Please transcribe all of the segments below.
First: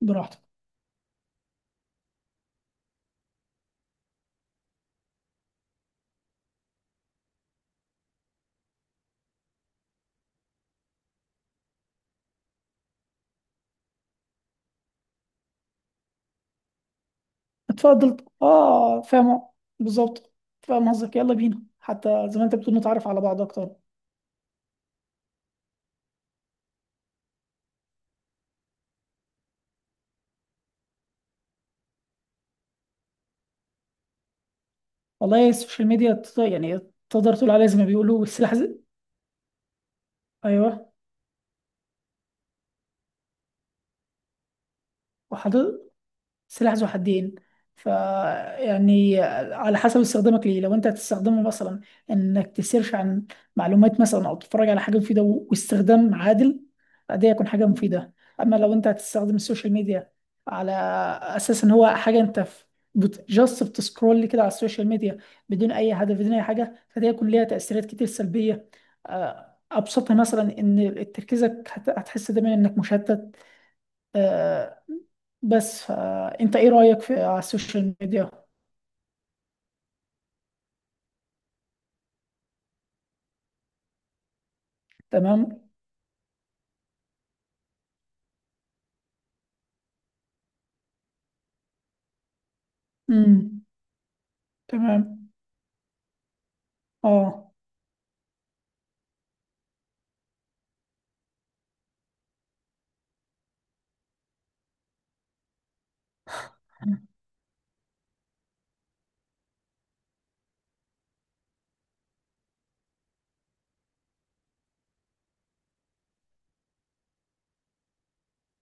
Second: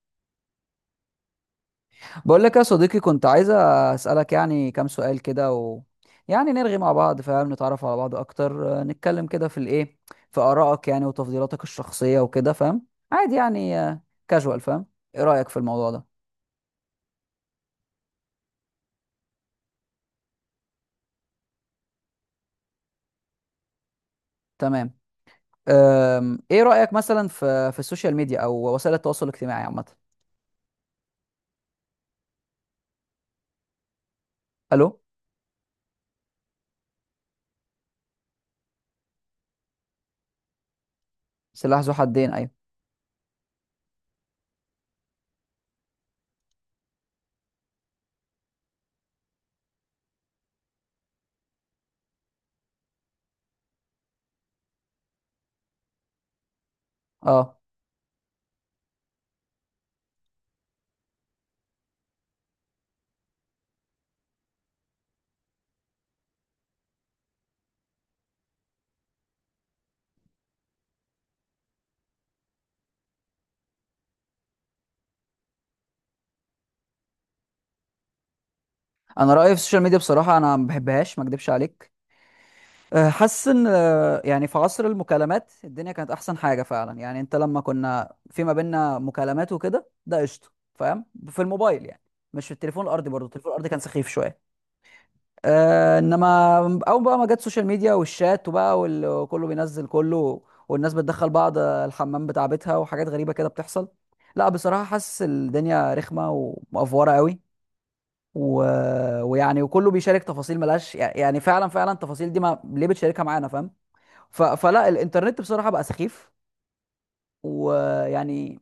براحتك. بقول لك يا صديقي، كنت عايز اسالك يعني كام سؤال كده و يعني نرغي مع بعض، فاهم، نتعرف على بعض اكتر، نتكلم كده في الايه، في ارائك يعني وتفضيلاتك الشخصيه وكده، فاهم؟ عادي يعني، كاجوال، فاهم؟ ايه رايك في الموضوع ده؟ اتفضل، اه، فاهم. بالظبط. فاهم قصدك، يلا بينا حتى زي ما انت بتقول نتعرف على بعض اكتر. تمام. ايه رايك مثلا في السوشيال ميديا او وسائل التواصل الاجتماعي عامه؟ الو؟ والله السوشيال ميديا يعني تقدر تقول عليها زي ما بيقولوا السلاح ايوه، سلاح ذو حدين، ايوه. وحضرتك سلاح ذو حدين. ف يعني على حسب استخدامك ليه، لو انت هتستخدمه مثلا انك تسيرش عن معلومات مثلا او تتفرج على حاجه مفيده واستخدام عادل، ده يكون اه، حاجه مفيده. اما لو انت هتستخدم السوشيال ميديا على اساس ان هو حاجه انت في، جاست بتسكرول كده على السوشيال ميديا بدون اي هدف بدون اي حاجه، فده يكون ليها تاثيرات كتير سلبيه. ابسطها مثلا ان تركيزك هتحس دايما انك مشتت. آه، بس فانت ايه رأيك في على السوشيال ميديا؟ انا رايي في السوشيال ميديا بصراحه، انا ما بحبهاش، ما اكدبش عليك. حاسس ان يعني في عصر المكالمات تمام. الدنيا كانت احسن حاجه فعلا، يعني انت لما كنا في ما بيننا مكالمات وكده، ده قشطه، فاهم؟ في الموبايل يعني، مش في التليفون الارضي. برضه التليفون امم. الارضي كان سخيف شويه. تمام. أه، انما اول بقى ما جت اه. السوشيال ميديا والشات وبقى وكله بينزل كله، والناس بتدخل بعض الحمام بتاع بيتها، وحاجات غريبه كده بتحصل. لا بصراحه حاسس الدنيا رخمه ومقفوره قوي. و... ويعني وكله بيشارك تفاصيل ملهاش، يعني فعلا فعلا التفاصيل دي ما ليه بتشاركها معانا، فاهم؟ فلا الانترنت بصراحه بقى سخيف. ويعني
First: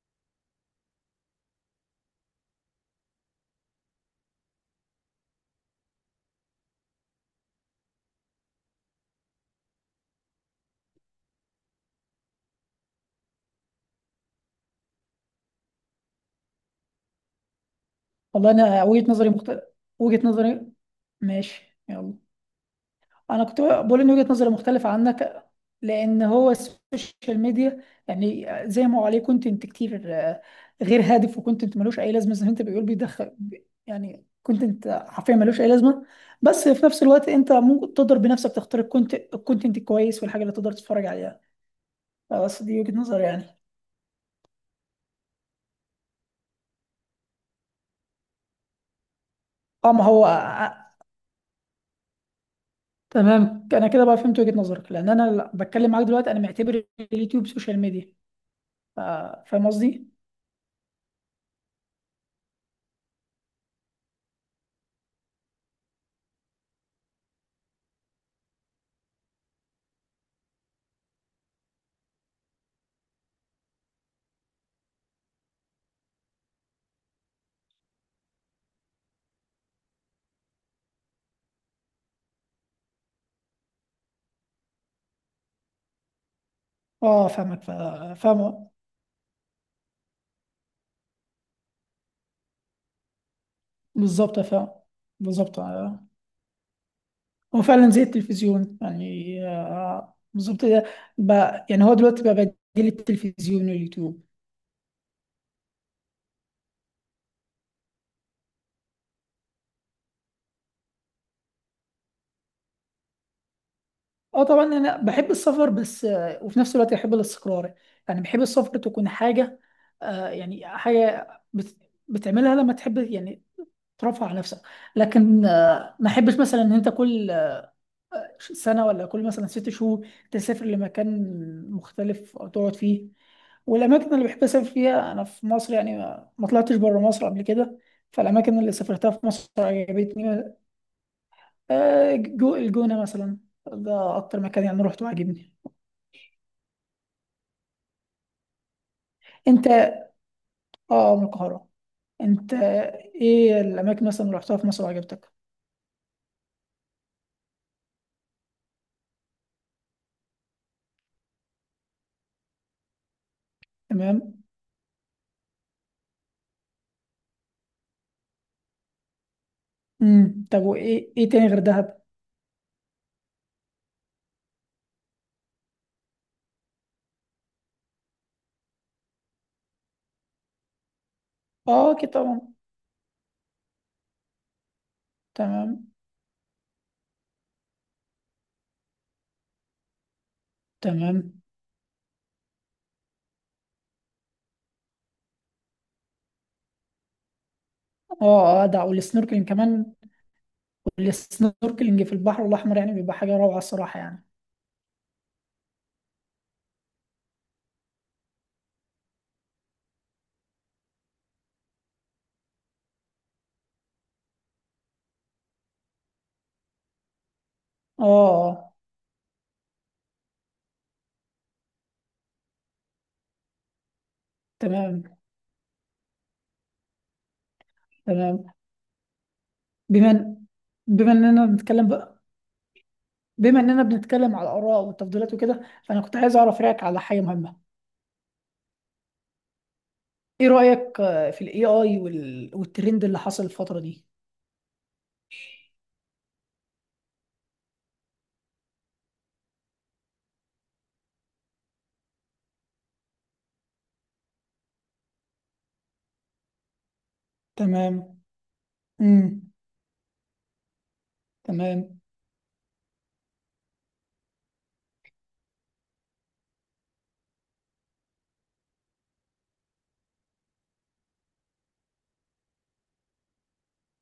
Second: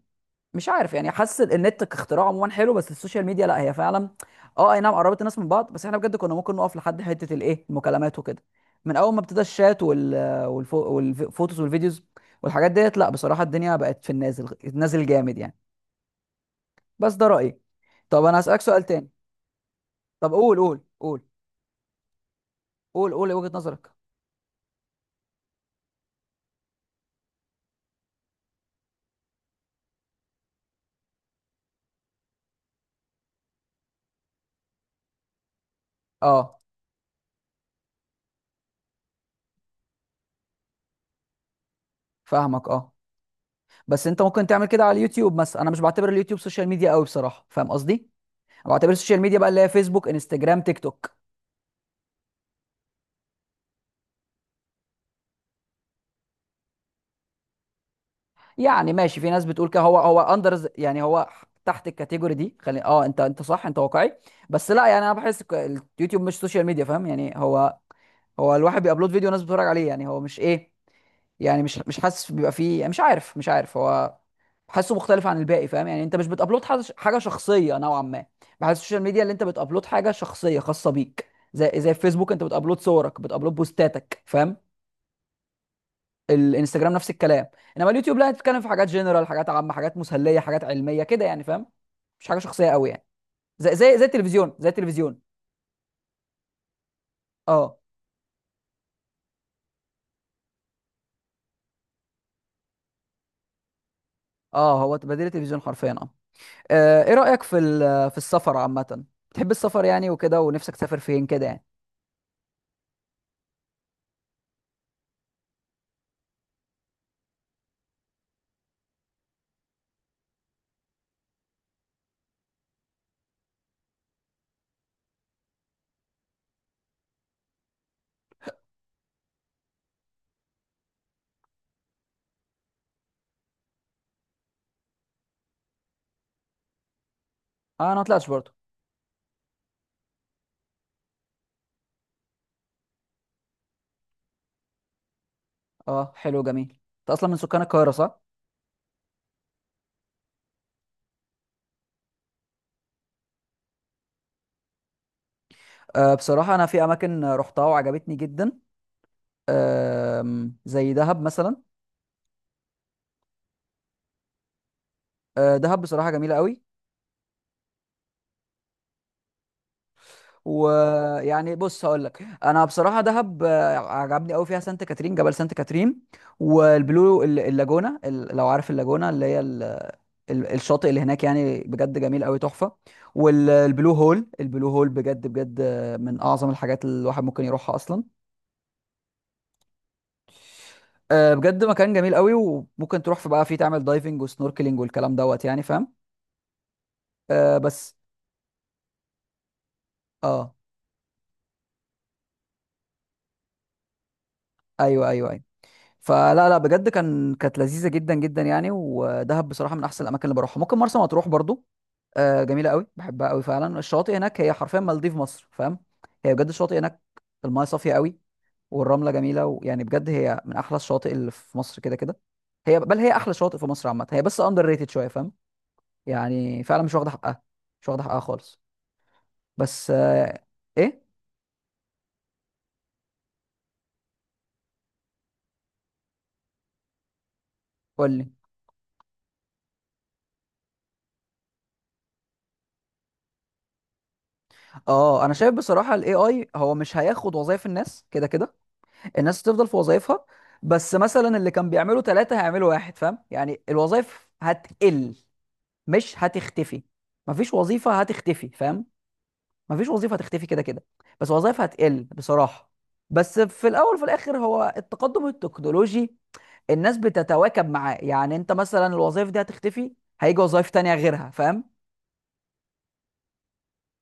مش عارف، يعني حاسس النت كاختراع عموما حلو، بس السوشيال ميديا لا، هي فعلا. اه، اي نعم قربت الناس من بعض، بس احنا بجد كنا ممكن نقف لحد حته الايه المكالمات وكده. من اول ما ابتدى الشات والفوتوز والفيديوز والحاجات ديت، لا بصراحه الدنيا بقت في النازل، نازل جامد يعني. بس ده رايي. طب انا والله هسالك سؤال انا تاني. وجهة نظري مختلف، وجهة طب قول نظري. قول قول ماشي، يلا. قول قول انا وجهه كنت نظرك. بقول ان وجهة نظري مختلفة عنك، لان هو السوشيال ميديا يعني زي ما هو عليه كونتنت كتير، غير هادف، وكونتنت ملوش اي لازمة زي ما انت بيقول بيدخل. يعني كونتنت حرفيا ملوش اي لازمة. اه بس في نفس الوقت انت ممكن تقدر بنفسك تختار الكونتنت الكويس والحاجة اللي تقدر تتفرج عليها. لا، بس فاهمك، دي اه. وجهة نظر يعني. بس انت ممكن تعمل كده على اليوتيوب مثلا. انا مش بعتبر اليوتيوب سوشيال ميديا قوي بصراحه، فاهم قصدي؟ بعتبر السوشيال ميديا بقى اللي هي اه، ما فيسبوك، هو، انستجرام، تيك توك. تمام. انا كده بقى فهمت وجهة نظرك، لان انا بتكلم معاك دلوقتي انا معتبر اليوتيوب سوشيال ميديا. يعني ف- ماشي، في ناس فاهم بتقول كده هو قصدي. هو اندر يعني، هو تحت الكاتيجوري دي، خلي، اه انت انت صح، انت واقعي. بس لا يعني انا بحس اليوتيوب مش سوشيال ميديا، فاهم يعني هو، هو الواحد بيابلود فيديو وناس بتتفرج عليه، يعني هو مش ايه، يعني مش حاسس بيبقى فيه، يعني مش عارف، هو بحسه مختلف عن الباقي، فاهم يعني؟ انت مش بتابلود حاجة شخصيه نوعا ما. بحس السوشيال ميديا اللي انت بتابلود حاجه شخصيه خاصه بيك، زي زي فيسبوك انت بتابلود صورك، بتابلود بوستاتك، فاهم؟ الانستجرام نفس اه، الكلام. انما اليوتيوب لا، بتتكلم في فاهم. حاجات جنرال، حاجات عامه، حاجات مسليه، حاجات علميه كده يعني، فاهم؟ مش حاجه شخصيه قوي يعني، زي زي زي بالظبط. التلفزيون، زي فاهم. التلفزيون. بالظبط. هو اه. فعلا زي التلفزيون، يعني آه بالظبط. ده بقى يعني هو دلوقتي بقى بديل التلفزيون واليوتيوب. اه هو بديل التلفزيون حرفيا، اه. ايه رايك في السفر عامه؟ بتحب السفر يعني وكده، ونفسك تسافر فين كده يعني؟ اه طبعا، انا بحب السفر بس آه، وفي نفس الوقت بحب الاستقرار. يعني بحب السفر تكون حاجة، آه يعني حاجة بتعملها لما تحب، يعني ترفع على نفسك. لكن ما احبش مثلا ان انت كل سنه ولا كل مثلا 6 شهور تسافر لمكان مختلف او تقعد فيه. والاماكن اللي بحب اسافر فيها انا في مصر، يعني ما طلعتش بره مصر قبل كده. اه انا ما طلعتش برضه. فالاماكن اللي سافرتها في مصر عجبتني. جو الجونه مثلا، ده اكتر مكان يعني روحته عجبني. اه حلو جميل. انت اصلا من سكان القاهره، صح؟ انت، اه من القاهره. انت، ايه الاماكن مثلا اللي رحتها في مصر وعجبتك؟ آه بصراحه انا في اماكن رحتها وعجبتني جدا. آه، زي دهب مثلا. تمام. آه دهب بصراحه جميله قوي. امم. طب وايه، ايه تاني ويعني غير بص دهب؟ هقول لك، انا بصراحه دهب عجبني قوي، فيها سانت كاترين، جبل سانت كاترين، والبلو اللاجونه، لو عارف اللاجونه اللي هي الشاطئ اللي هناك، يعني اه بجد اكيد جميل قوي، طبعا. تحفه. والبلو هول، البلو هول بجد بجد، تمام. من اعظم الحاجات اللي الواحد ممكن يروحها اصلا. تمام. بجد مكان جميل قوي، وممكن تروح في بقى فيه تعمل دايفنج وسنوركلينج والكلام دوت يعني، فاهم؟ بس اه اه ده، والسنوركلينج كمان. اه. والسنوركلينج في البحر الأحمر يعني بيبقى حاجة روعة، الصراحة يعني. ايوه ايوه أيوه. فلا لا بجد كان كانت لذيذه جدا جدا يعني، ودهب بصراحه من احسن الاماكن اللي بروحها. ممكن مرسى مطروح برضو، جميله قوي، بحبها قوي فعلا. الشواطئ هناك هي حرفيا مالديف مصر، فاهم؟ هي بجد الشواطئ هناك المايه صافيه اه. قوي، آه، والرمله جميله، ويعني بجد هي من احلى الشواطئ اللي في مصر كده كده. هي بل هي احلى شواطئ في مصر عامه، هي بس اندر ريتد تمام. شويه، فاهم؟ يعني فعلا مش واخده حقها، مش واخده حقها تمام. خالص. بس بما إن- ايه. بما اننا بنتكلم بقى، بما اننا بنتكلم على الآراء والتفضيلات وكده، فأنا كنت عايز أعرف رأيك على حاجة مهمة. قول لي. ايه رأيك في الاي اي والترند اللي حصل الفترة دي؟ اه انا شايف بصراحه الاي اي هو مش هياخد وظايف الناس كده كده. الناس هتفضل في وظائفها، بس مثلا اللي كان بيعمله ثلاثة هيعملوا واحد، فاهم؟ يعني الوظائف هتقل، مش هتختفي. مفيش وظيفة تمام. هتختفي، فاهم؟ امم. مفيش وظيفة هتختفي كده كده، بس وظائف تمام. هتقل بصراحة. بس في الأول وفي الآخر هو التقدم التكنولوجي الناس بتتواكب معاه، يعني أنت مثلا الوظائف دي هتختفي، هيجي وظائف تانية غيرها، فاهم؟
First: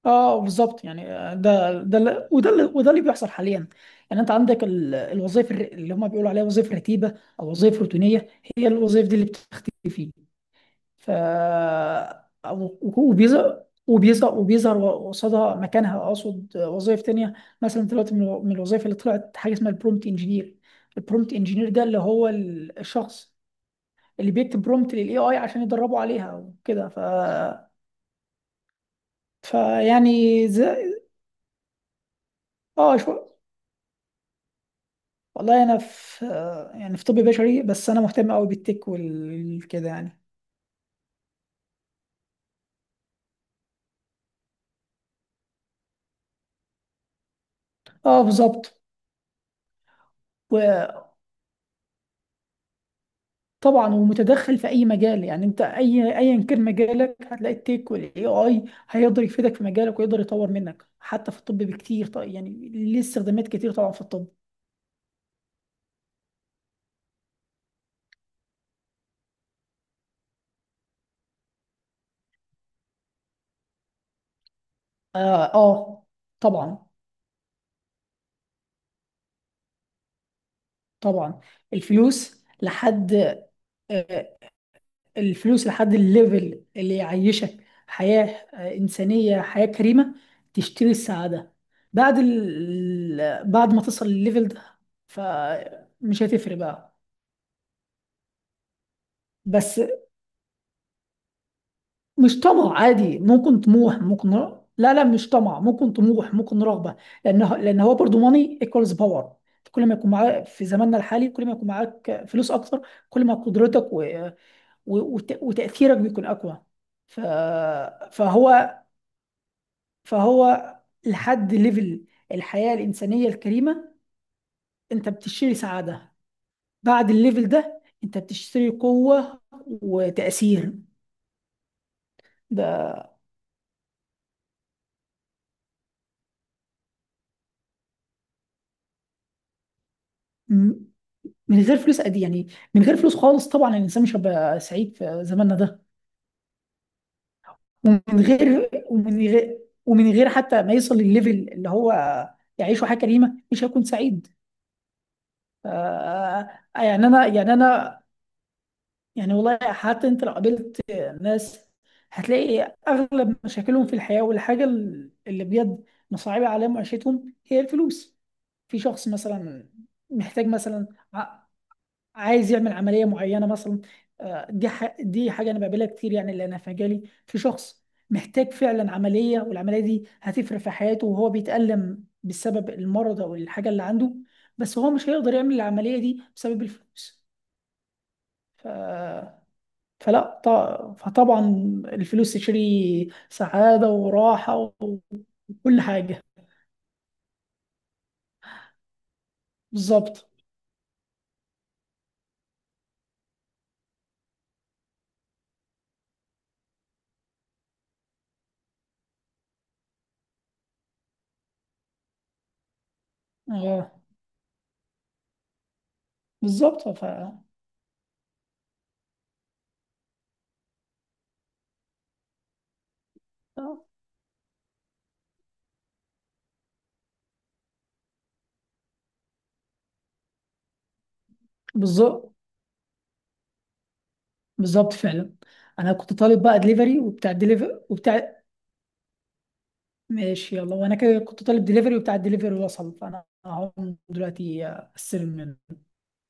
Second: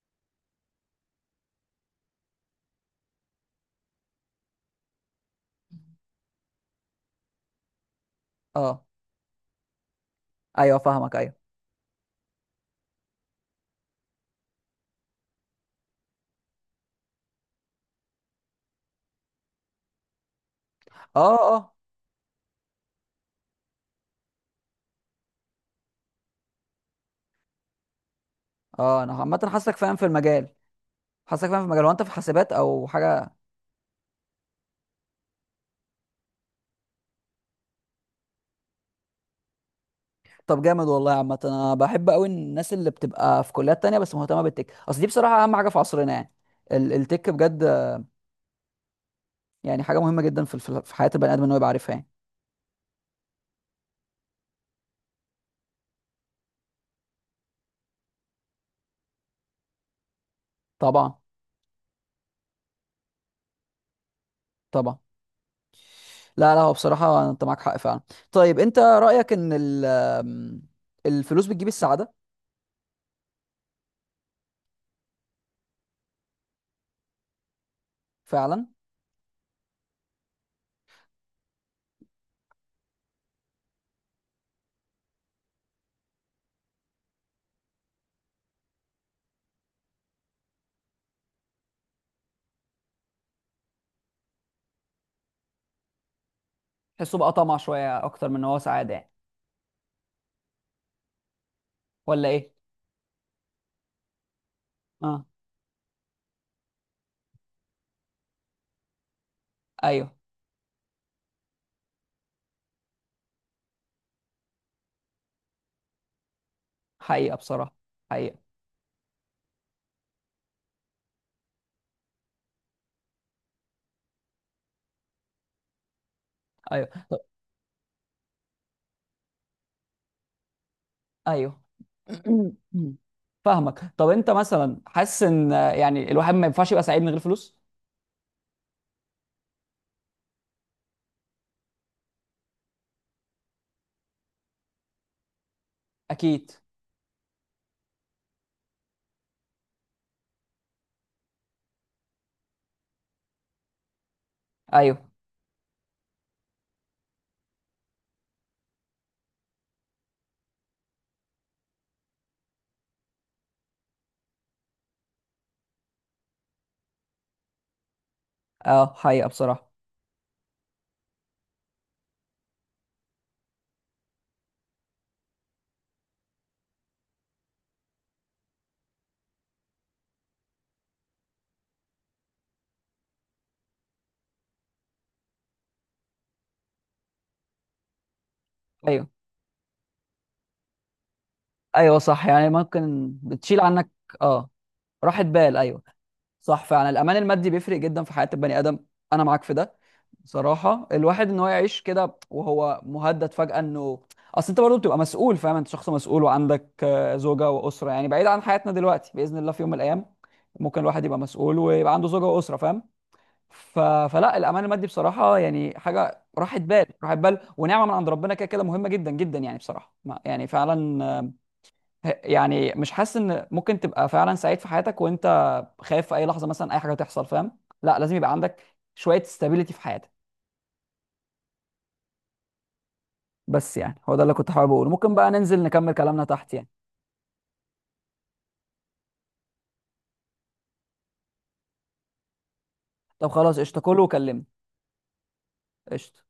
اه بالظبط، يعني وده اللي بيحصل حاليا. يعني انت عندك الوظائف اللي هم بيقولوا عليها وظائف رتيبه او وظائف روتينيه، هي اه الوظائف دي اللي بتختفي. ايوه ف فاهمك، ايوه. وبيظهر وبيظهر قصادها، مكانها اقصد، وظائف تانية. مثلا دلوقتي من من الوظائف اللي طلعت حاجه اسمها البرومت انجينير. اه البرومت انجينير اه ده اللي هو الشخص اللي بيكتب برومت للاي اي عشان يدربه عليها وكده. ف اه انا عامة حاسك فاهم في المجال، فيعني زي، حاسك فاهم في المجال، وانت في حاسبات او اه شو. حاجة؟ والله انا في، يعني في طب بشري، بس انا مهتم قوي بالتك والكده يعني. طب جامد والله يا عامة. انا بحب قوي الناس اللي بتبقى في كليات تانية بس مهتمة بالتك، اصل دي بصراحة اهم حاجة في عصرنا يعني، التك بجد. اه بالظبط. يعني حاجة مهمة جدا في حياة وطبعا، البني ادم ان هو يبقى عارفها يعني. ومتدخل في اي مجال، يعني انت اي، ايا كان مجالك هتلاقي التك والاي اي هيقدر يفيدك في مجالك ويقدر يطور منك، طبعا حتى في الطب بكتير طيب يعني ليه استخدامات كتير طبعا في الطب. طبعا. لا لا هو بصراحة انت معاك حق فعلا. طيب انت رأيك ان الفلوس بتجيب السعادة؟ اه, آه طبعا. فعلا. طبعا. الفلوس لحد، آه، الفلوس لحد الليفل اللي يعيشك حياة، إنسانية، حياة كريمة، تشتري السعادة. بعد ما تصل للليفل ده، فمش هتفرق بقى. تحسه بقى طمع شوية اكتر من ان هو سعادة يعني؟ بس ولا مش ايه؟ طمع عادي، ممكن طموح ممكن لا لا اه، مش طمع، ممكن طموح ممكن رغبة. لأن هو برضو ماني ايكوالز باور. كل ما يكون ايوه. معاك في زماننا الحالي، كل ما يكون معاك فلوس أكتر، كل ما قدرتك وتأثيرك بيكون أقوى. ف... حقيقة بصراحة. حقيقة. فهو فهو لحد ليفل الحياة الإنسانية الكريمة أنت بتشتري سعادة. ايوه. بعد الليفل ده أنت بتشتري قوة وتأثير. ايوه. ده فاهمك. طب انت مثلا حاسس ان يعني الواحد ما ينفعش يبقى سعيد من غير فلوس؟ م- من غير فلوس قد إيه؟ يعني من غير فلوس خالص طبعا الإنسان مش هيبقى سعيد في زماننا ده. اكيد. ومن غير ومن غير ومن غير حتى ما يصل للليفل اللي هو يعيشه حياة كريمة مش هيكون سعيد. ايوه. آه، يعني أنا يعني والله حتى انت لو قابلت ناس هتلاقي اغلب مشاكلهم في الحياة، والحاجة اللي بجد مصعبة عليهم عيشتهم هي الفلوس. في اه شخص حقيقة مثلا بصراحة. محتاج مثلا ع- عايز يعمل عملية معينة مثلا، دي دي حاجة انا بقابلها كتير يعني، اللي انا في مجالي في شخص محتاج فعلا عملية والعملية دي هتفرق في حياته وهو بيتألم بسبب المرض او الحاجة اللي عنده، بس هو مش هيقدر يعمل العملية دي بسبب الفلوس. ايوه. فلا فطبعا ايوه صح، الفلوس يعني تشتري ممكن بتشيل عنك. سعادة اه. وراحة راحة بال، وكل ايوه. حاجة. صح فعلا الامان المادي بيفرق جدا في حياة البني ادم، انا معاك في ده. بالظبط. صراحة الواحد ان هو يعيش كده وهو مهدد فجأة انه، اصل انت برضه بتبقى مسؤول، فاهم؟ انت شخص مسؤول، وعندك زوجة وأسرة يعني، بعيد عن حياتنا دلوقتي، بإذن الله في يوم من الأيام ممكن الواحد يبقى مسؤول ويبقى عنده زوجة وأسرة، فاهم؟ ف... اه فلا الأمان المادي بصراحة يعني حاجة، راحة بال بالظبط. ف راحة بال ونعمة من عند ربنا كده كده، مهمة جدا جدا يعني بصراحة. ما يعني فعلا، يعني مش حاسس ان ممكن آه، تبقى فعلا سعيد في حياتك وانت خايف في اي لحظة مثلا اي حاجة تحصل، فاهم؟ لا لازم يبقى عندك شوية استابيليتي في حياتك. بالظبط. بس يعني هو ده اللي كنت حابب اقوله. بالظبط ممكن بقى فعلا. ننزل نكمل انا كنت كلامنا طالب تحت بقى يعني. دليفري، وبتاع الدليفري وبتاع، ماشي يلا. وانا كده كنت طالب دليفري وبتاع الدليفري وصل، فانا طب خلاص قشطة، هقوم كله وكلمني. دلوقتي استلم منه. قشطة.